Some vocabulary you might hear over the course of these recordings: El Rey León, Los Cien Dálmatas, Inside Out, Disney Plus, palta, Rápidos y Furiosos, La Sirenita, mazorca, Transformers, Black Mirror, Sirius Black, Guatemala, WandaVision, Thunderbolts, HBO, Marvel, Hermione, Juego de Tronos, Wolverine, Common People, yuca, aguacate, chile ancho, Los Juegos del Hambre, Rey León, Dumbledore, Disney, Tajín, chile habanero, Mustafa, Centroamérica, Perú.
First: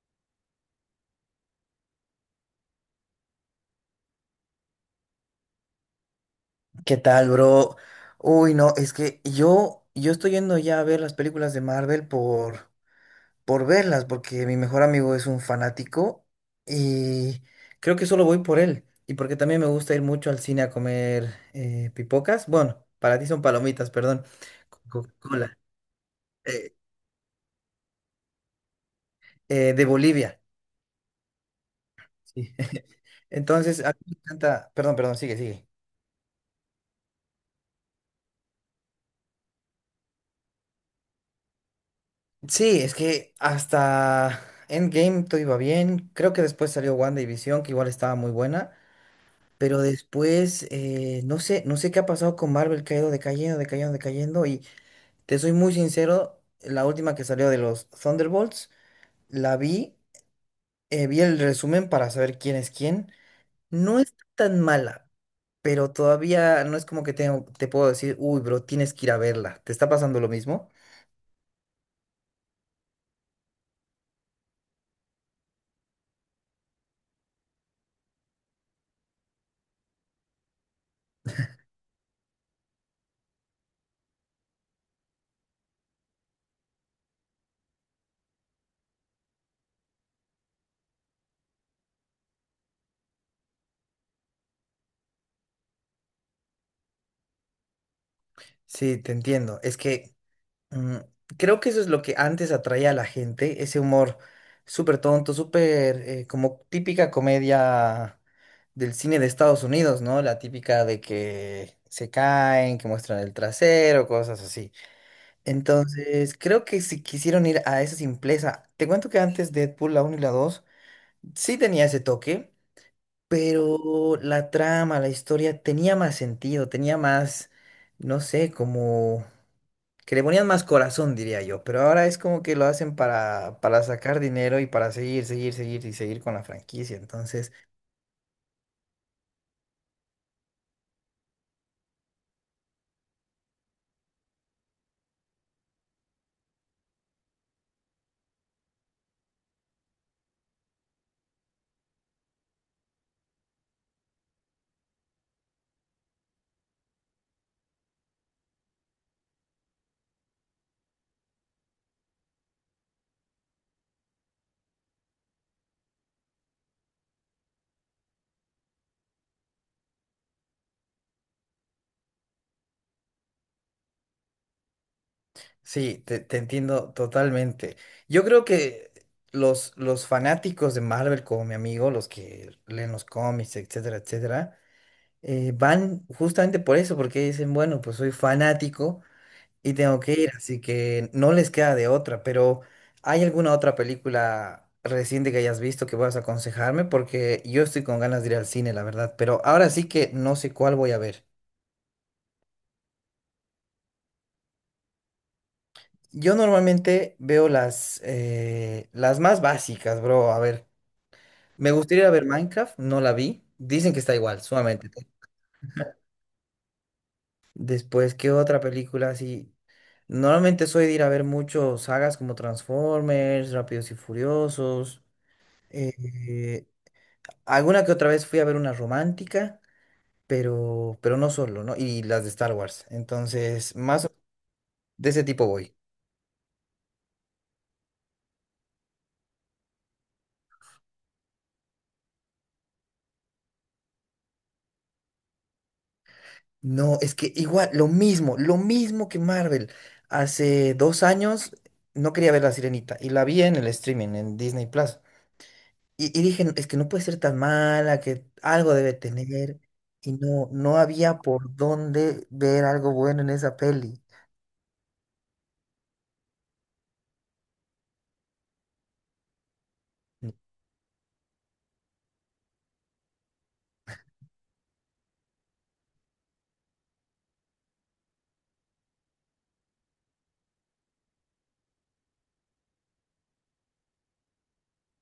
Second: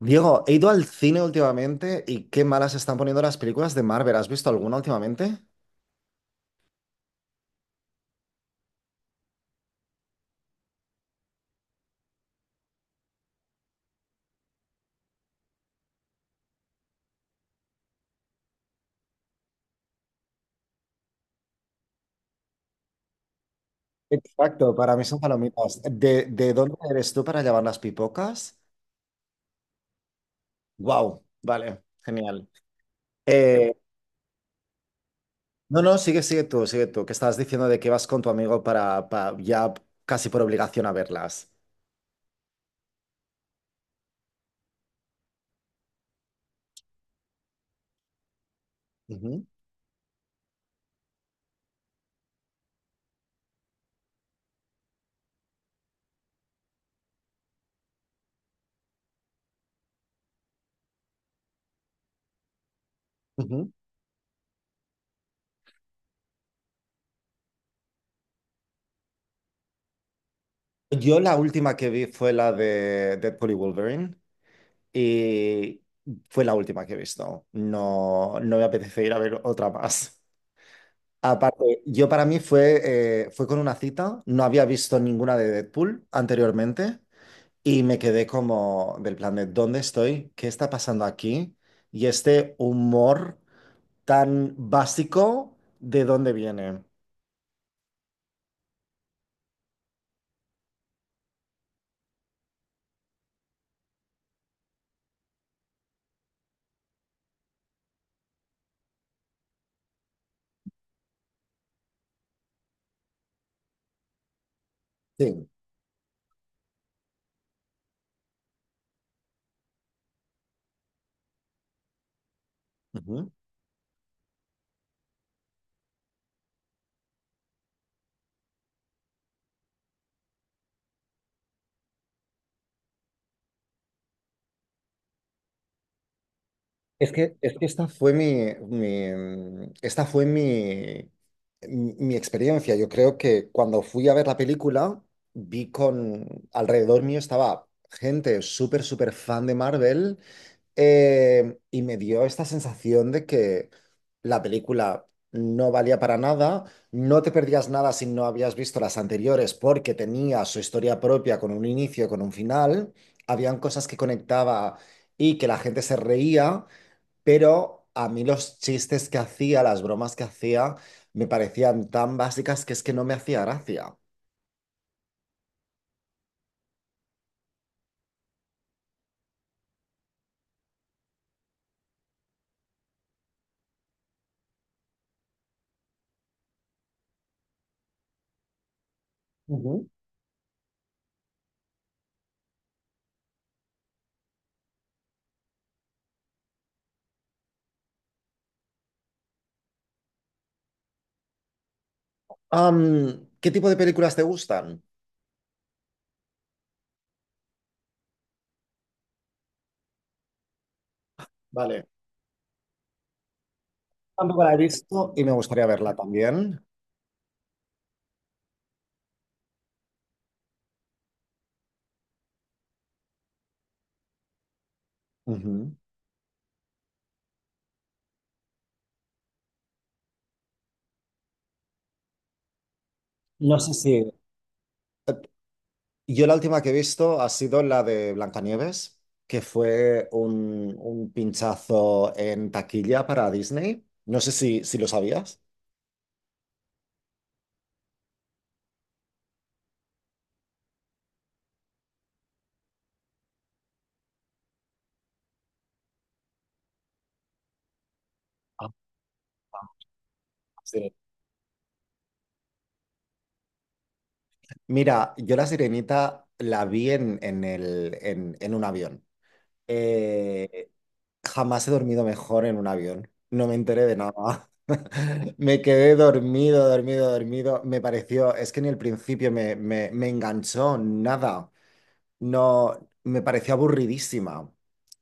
Diego, he ido al cine últimamente y qué malas están poniendo las películas de Marvel. ¿Has visto alguna últimamente? ¿Qué tal, bro? Uy, no, es que yo estoy yendo ya a ver las películas de Marvel por verlas, porque mi mejor amigo es un fanático y creo que solo voy por él. Y porque también me gusta ir mucho al cine a comer pipocas. Bueno, para ti son palomitas, perdón. Exacto, para mí son Coca-Cola. palomitas. ¿De eh, dónde eres tú para llevar las pipocas? De Bolivia. Wow, vale, genial. Sí. Eh, Entonces, a mí me encanta. Perdón, perdón, sigue, sigue. no, no, sigue, sigue tú, que estabas diciendo de que vas con tu amigo para, ya casi por obligación a verlas. Sí, es que hasta Endgame todo iba bien. Creo que después salió WandaVision, que igual estaba muy buena. Ujú, Pero después, no sé, no sé qué ha pasado con Marvel, que ha ido decayendo, decayendo, decayendo. Y te soy muy sincero, la última que salió de los Thunderbolts, la vi, vi el resumen para saber quién es quién. ujú. No es tan mala, pero todavía no es como que tengo, te puedo decir, uy, bro, tienes que ir a verla. ¿Te está pasando lo mismo? Yo la última que vi fue la de Deadpool y Wolverine y fue la última que he visto. No, no me apetece ir a ver otra más. Aparte, yo para mí fue, fue con una cita, no había visto ninguna de Deadpool anteriormente y me quedé como del plan de ¿dónde estoy? ¿Qué está pasando aquí? Y este humor tan básico, ¿de dónde viene? Sí, te entiendo. Mm, Creo que eso es lo que antes atraía a la gente, ese humor súper tonto, súper como típica comedia del cine de Estados Unidos, ¿no? La típica de que se caen, que muestran el trasero, cosas así. Sí. Entonces, creo que si quisieron ir a esa simpleza, te cuento que antes Deadpool, la uno y la 2 sí tenía ese toque, Ujú. pero la trama, la historia tenía más sentido, tenía más, no sé, como que le ponían más corazón, diría yo, pero ahora es como que lo hacen para sacar dinero y para seguir, seguir, seguir y seguir con la franquicia. Es que, Entonces, es que esta fue esta fue mi, mi experiencia. Yo creo que cuando fui a ver la película, vi con alrededor mío estaba gente súper, súper fan de Marvel. Y me dio esta sensación de que la película no valía para nada, no te perdías nada si no habías visto las anteriores porque tenía su historia propia con un inicio, con un final, habían cosas que conectaba y que la gente se reía, pero a mí los chistes que hacía, las bromas que hacía, me parecían tan básicas que es que no me hacía gracia. sí, te entiendo totalmente. Yo creo que los fanáticos de Marvel, como mi amigo, los que leen los cómics, etcétera, etcétera, van justamente por eso, porque dicen, bueno, pues soy fanático. Y Ujú. tengo que ir, así que no les queda de otra, pero ¿hay alguna otra película reciente que hayas visto que puedas aconsejarme? Porque yo estoy con ganas de ir al cine, la verdad, pero ahora sí que no sé cuál voy a ver. ¿Qué tipo de películas te gustan? Yo normalmente veo las más básicas, bro. A ver, me Vale, gustaría ir a ver Minecraft, no la vi. Dicen que está igual, tampoco la he sumamente. visto y me gustaría verla también. Después, ¿qué otra película así? Normalmente soy de ir a ver muchos sagas como Transformers, Rápidos y Furiosos. Ujú. eh, Alguna que otra vez fui a ver una romántica, pero no solo, ¿no? Y las de Star Wars. No sé Entonces, si... más de ese tipo voy. Yo la última que he visto ha sido la de Blancanieves, que fue un pinchazo en taquilla para Disney. No sé si lo sabías. No, es que igual, lo mismo que Marvel. Hace dos años no quería ver La Sirenita y la vi en el streaming, en Disney Plus. Y dije, "No, es que no puede ser tan mala, que Ah, algo debe tener". Y no, no sí. había por dónde ver algo bueno en esa peli. Mira, yo la Sirenita la vi en un avión. Eh, Jamás he dormido mejor en un avión. No me enteré de nada. Me quedé dormido, dormido, dormido. Me pareció, es que ni el principio me enganchó nada. No, me pareció aburridísima.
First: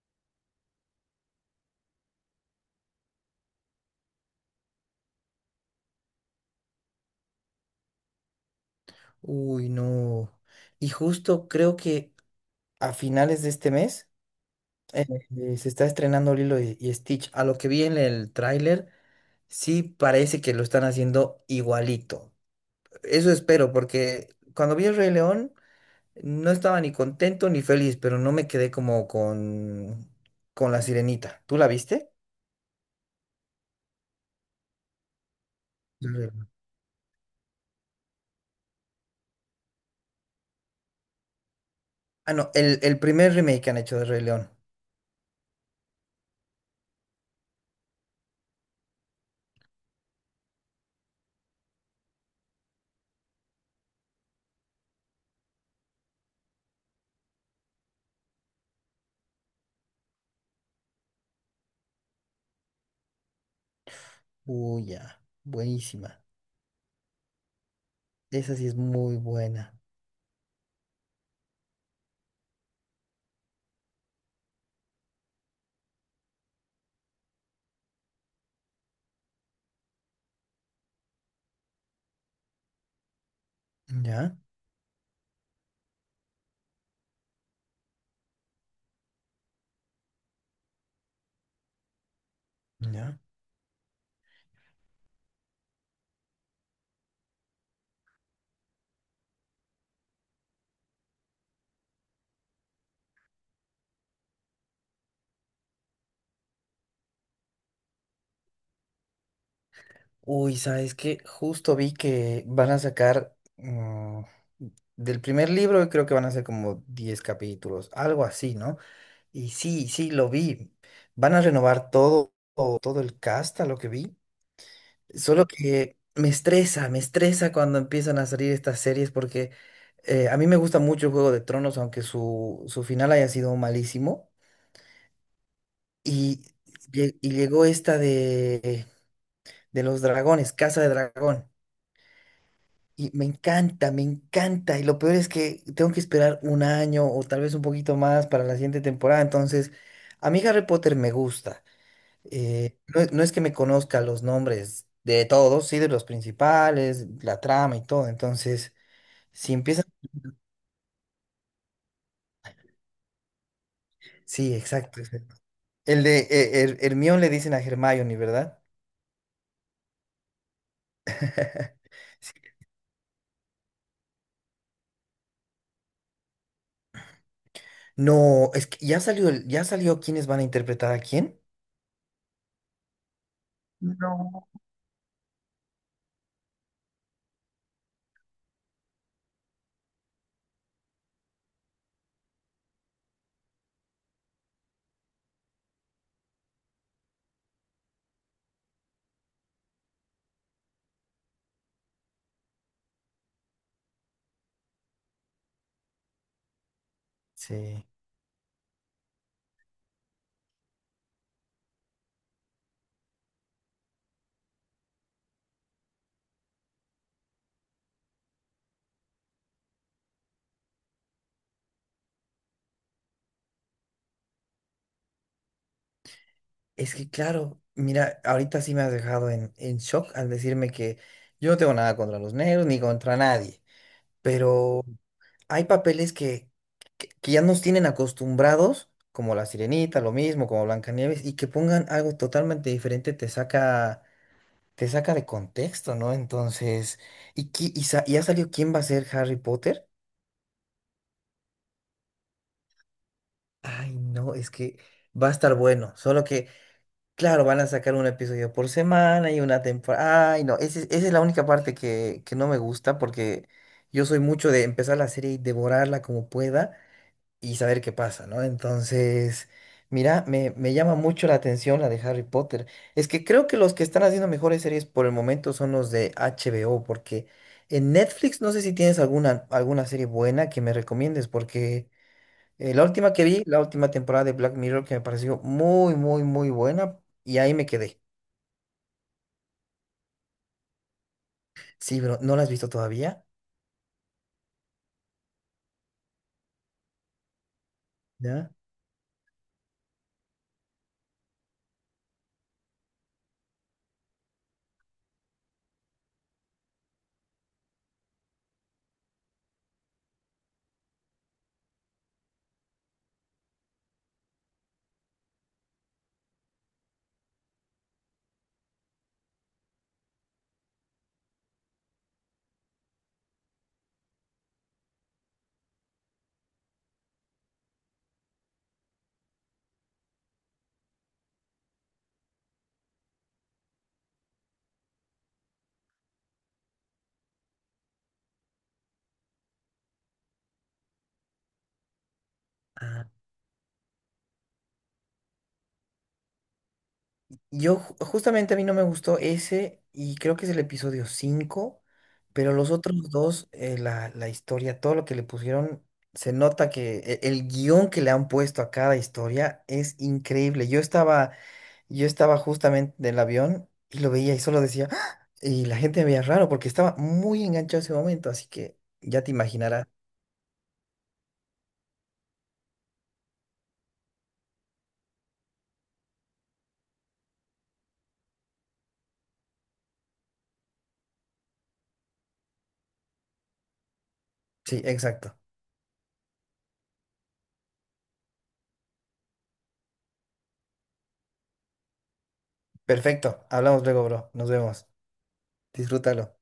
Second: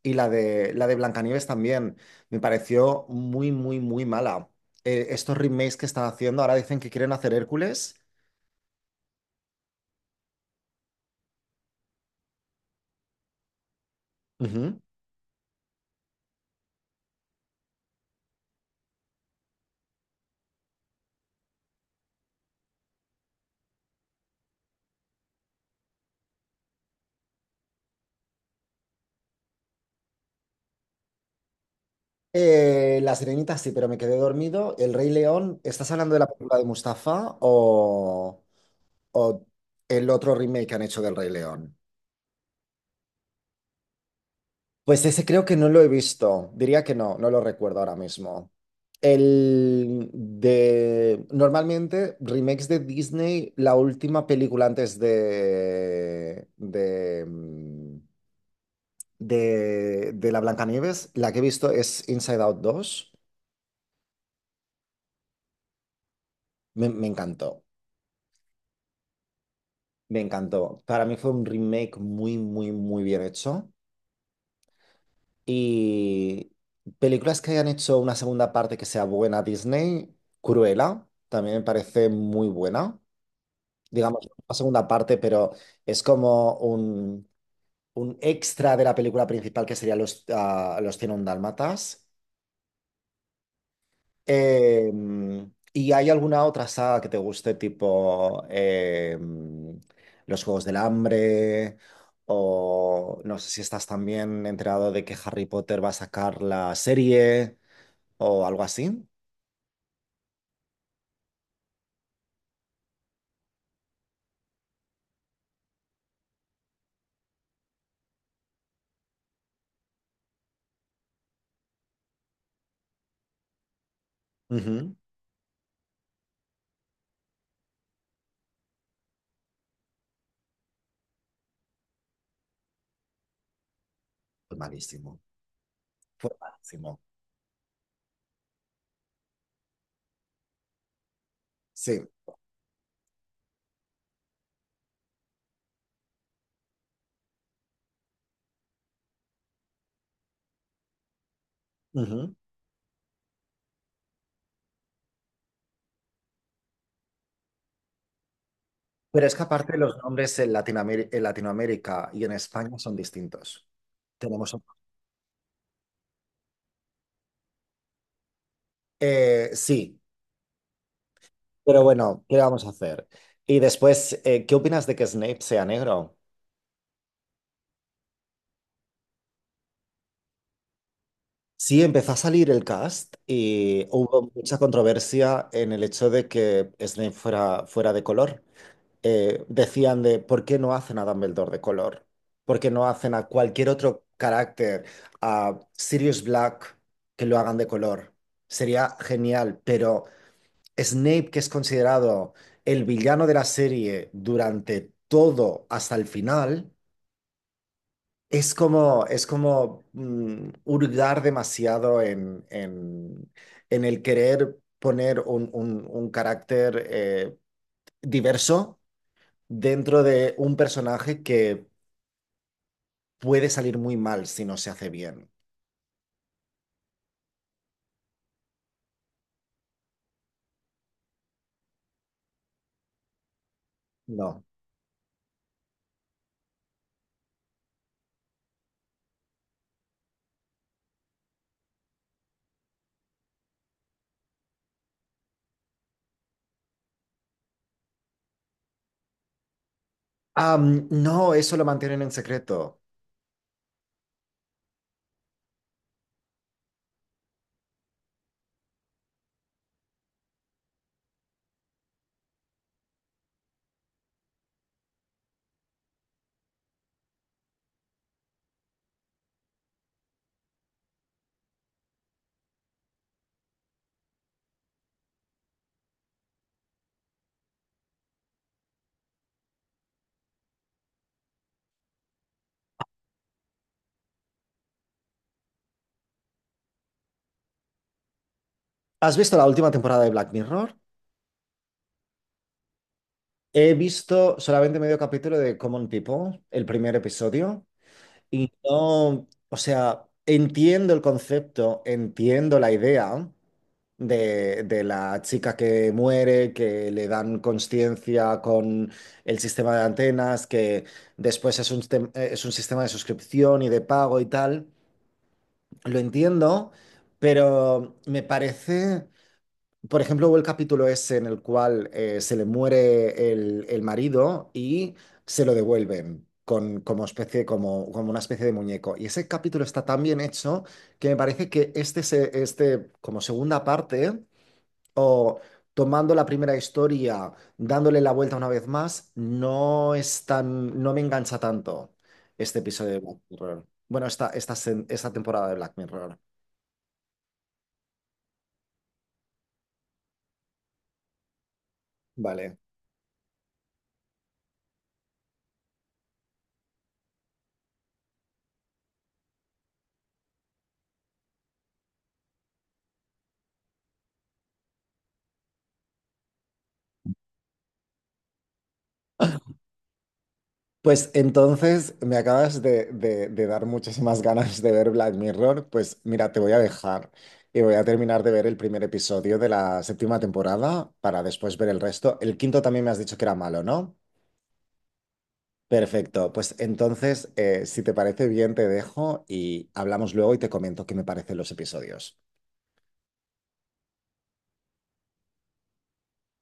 Y la de Blancanieves también. Me pareció muy, muy, muy mala. Estos remakes que están haciendo, ahora dicen que quieren hacer Hércules. Uy, no. Y justo creo que a finales de este mes. Ujú. Se está estrenando Lilo y Stitch. A lo que vi en el tráiler, sí parece que lo están haciendo igualito. Eso espero, porque cuando vi el Rey León, no estaba ni contento ni feliz, pero no me quedé como con la Sirenita. ¿Tú la viste? La Sirenita sí, pero me quedé dormido. El Rey León, ¿estás El hablando de Rey la León. película de Mustafa o el otro remake que han hecho del Rey León? Ah, no, el primer remake que han hecho de Rey León. Pues ese creo que no lo he visto. Diría que no, no lo recuerdo ahora mismo. El de normalmente remakes de Disney, la última película antes de la Blancanieves, la que he visto es Inside Out dos. Uy, ya, buenísima. Me encantó, Esa sí es muy buena. me encantó. Para mí fue un remake muy, muy, muy bien hecho. Y películas que hayan hecho una segunda parte que sea buena Disney, Cruella, también me parece muy buena. Digamos, ¿Ya? una segunda parte, pero es como un extra de la película principal que sería los cien Dálmatas. ¿Ya? Eh, ¿Y hay alguna otra saga que te guste, tipo Los Juegos del Hambre? O no sé si estás también enterado de que Harry Potter va a sacar la serie o algo así. Uy, ¿sabes qué? Justo vi que van a sacar del primer libro, creo que van a ser como 10 capítulos, algo así, ¿no? Y sí, sí, lo vi. Van a renovar todo, todo el cast, a lo que vi. Ujú. Solo que me estresa cuando empiezan a salir estas series porque a mí me gusta mucho Juego de Tronos, aunque su final haya sido malísimo. Fue malísimo. Fue Y, malísimo. Y llegó esta de los dragones, Casa de Dragón. Sí. Y me encanta, me encanta. Y lo peor es que tengo que esperar un año o tal vez un poquito más para la siguiente temporada. Entonces, a mí Harry Potter me gusta. Ujú. No, es no es que me conozca los nombres de todos, sí, de los principales, la trama y todo. Entonces, Pero es que si aparte empieza... los nombres en Latinoamérica y en España son distintos. Tenemos. Sí, exacto, exacto. El de Hermione le dicen a Hermione, ¿verdad? Sí. Pero bueno, ¿qué vamos a hacer? Y después, ¿qué opinas de que Snape sea negro? No, es que ya salió, ya salió quiénes van a interpretar a quién. Sí, empezó a salir el cast y hubo mucha controversia en el hecho de que Snape fuera, fuera de color. Decían de, ¿por qué no hacen a Dumbledore de color? ¿Por qué no hacen a cualquier otro carácter, a Sirius Black, que lo hagan de color? Sería genial, pero Snape, que es considerado el villano de la serie durante todo hasta el final, Sí. es como, es como mm, hurgar demasiado en el querer poner un, un carácter diverso dentro de un personaje que puede salir muy mal si no se hace bien. Es que claro, mira, ahorita sí me has dejado en shock al decirme que yo no tengo nada contra los negros ni contra nadie, No. pero hay papeles que ya nos tienen acostumbrados, como La Sirenita, lo mismo, como Blancanieves, y que pongan algo totalmente diferente te saca de contexto, ¿no? Entonces, ¿y ya salió quién va a ser Harry Potter? No, eso lo mantienen en secreto. Ay, no, es que va a estar bueno, solo que claro, van a sacar un episodio por semana y una temporada. Ay, no, esa es la única parte que no me gusta porque yo soy mucho de empezar la serie y devorarla como pueda y saber qué pasa, ¿no? Entonces, mira, me llama mucho la atención la de Harry Potter. Es que creo que los que están haciendo mejores series por el momento son los de HBO porque en Netflix no sé si tienes alguna, alguna serie buena que me recomiendes porque... la última que vi, la última temporada de Black Mirror que me pareció muy, muy, muy buena y ahí me quedé. ¿Has visto la última temporada de Black Mirror? Sí, pero ¿no la has visto todavía? He visto solamente medio capítulo de Common People, el primer episodio. ¿Ya? Y no, o sea, entiendo el concepto, entiendo la idea de la chica que muere, que le dan conciencia con el sistema de antenas, que después es un, es un sistema de suscripción y de pago y tal. Lo entiendo, pero me parece. Por ejemplo, hubo el capítulo ese en el cual se le muere el marido y se lo devuelven con, como especie, como, como una especie de muñeco. Y ese capítulo está tan bien hecho que me parece que este, este como segunda parte, o tomando la primera historia, dándole la vuelta una vez más, no es tan, no me engancha tanto este episodio de Ah, Black Mirror. Bueno, esta, esta temporada de Black Mirror. Justamente a mí no me gustó ese y creo que es el episodio 5, pero Vale. los otros dos, la, la historia, todo lo que le pusieron, se nota que el guión que le han puesto a cada historia es increíble. Yo estaba justamente en el avión y lo veía y solo decía, "¡Ah!", y la gente me veía raro porque estaba muy enganchado ese momento, así que ya te imaginarás. Pues entonces me acabas de, de dar muchísimas ganas de ver Black Mirror. Pues mira, te voy a dejar y voy a terminar de ver el primer episodio de la séptima temporada para después ver el resto. El quinto también me has dicho que era malo, ¿no? Sí, exacto. Perfecto. Pues entonces, si te parece bien, te dejo y hablamos luego y te comento qué me parecen los episodios. Perfecto. Hablamos luego, bro. Nos vemos. Disfrútalo.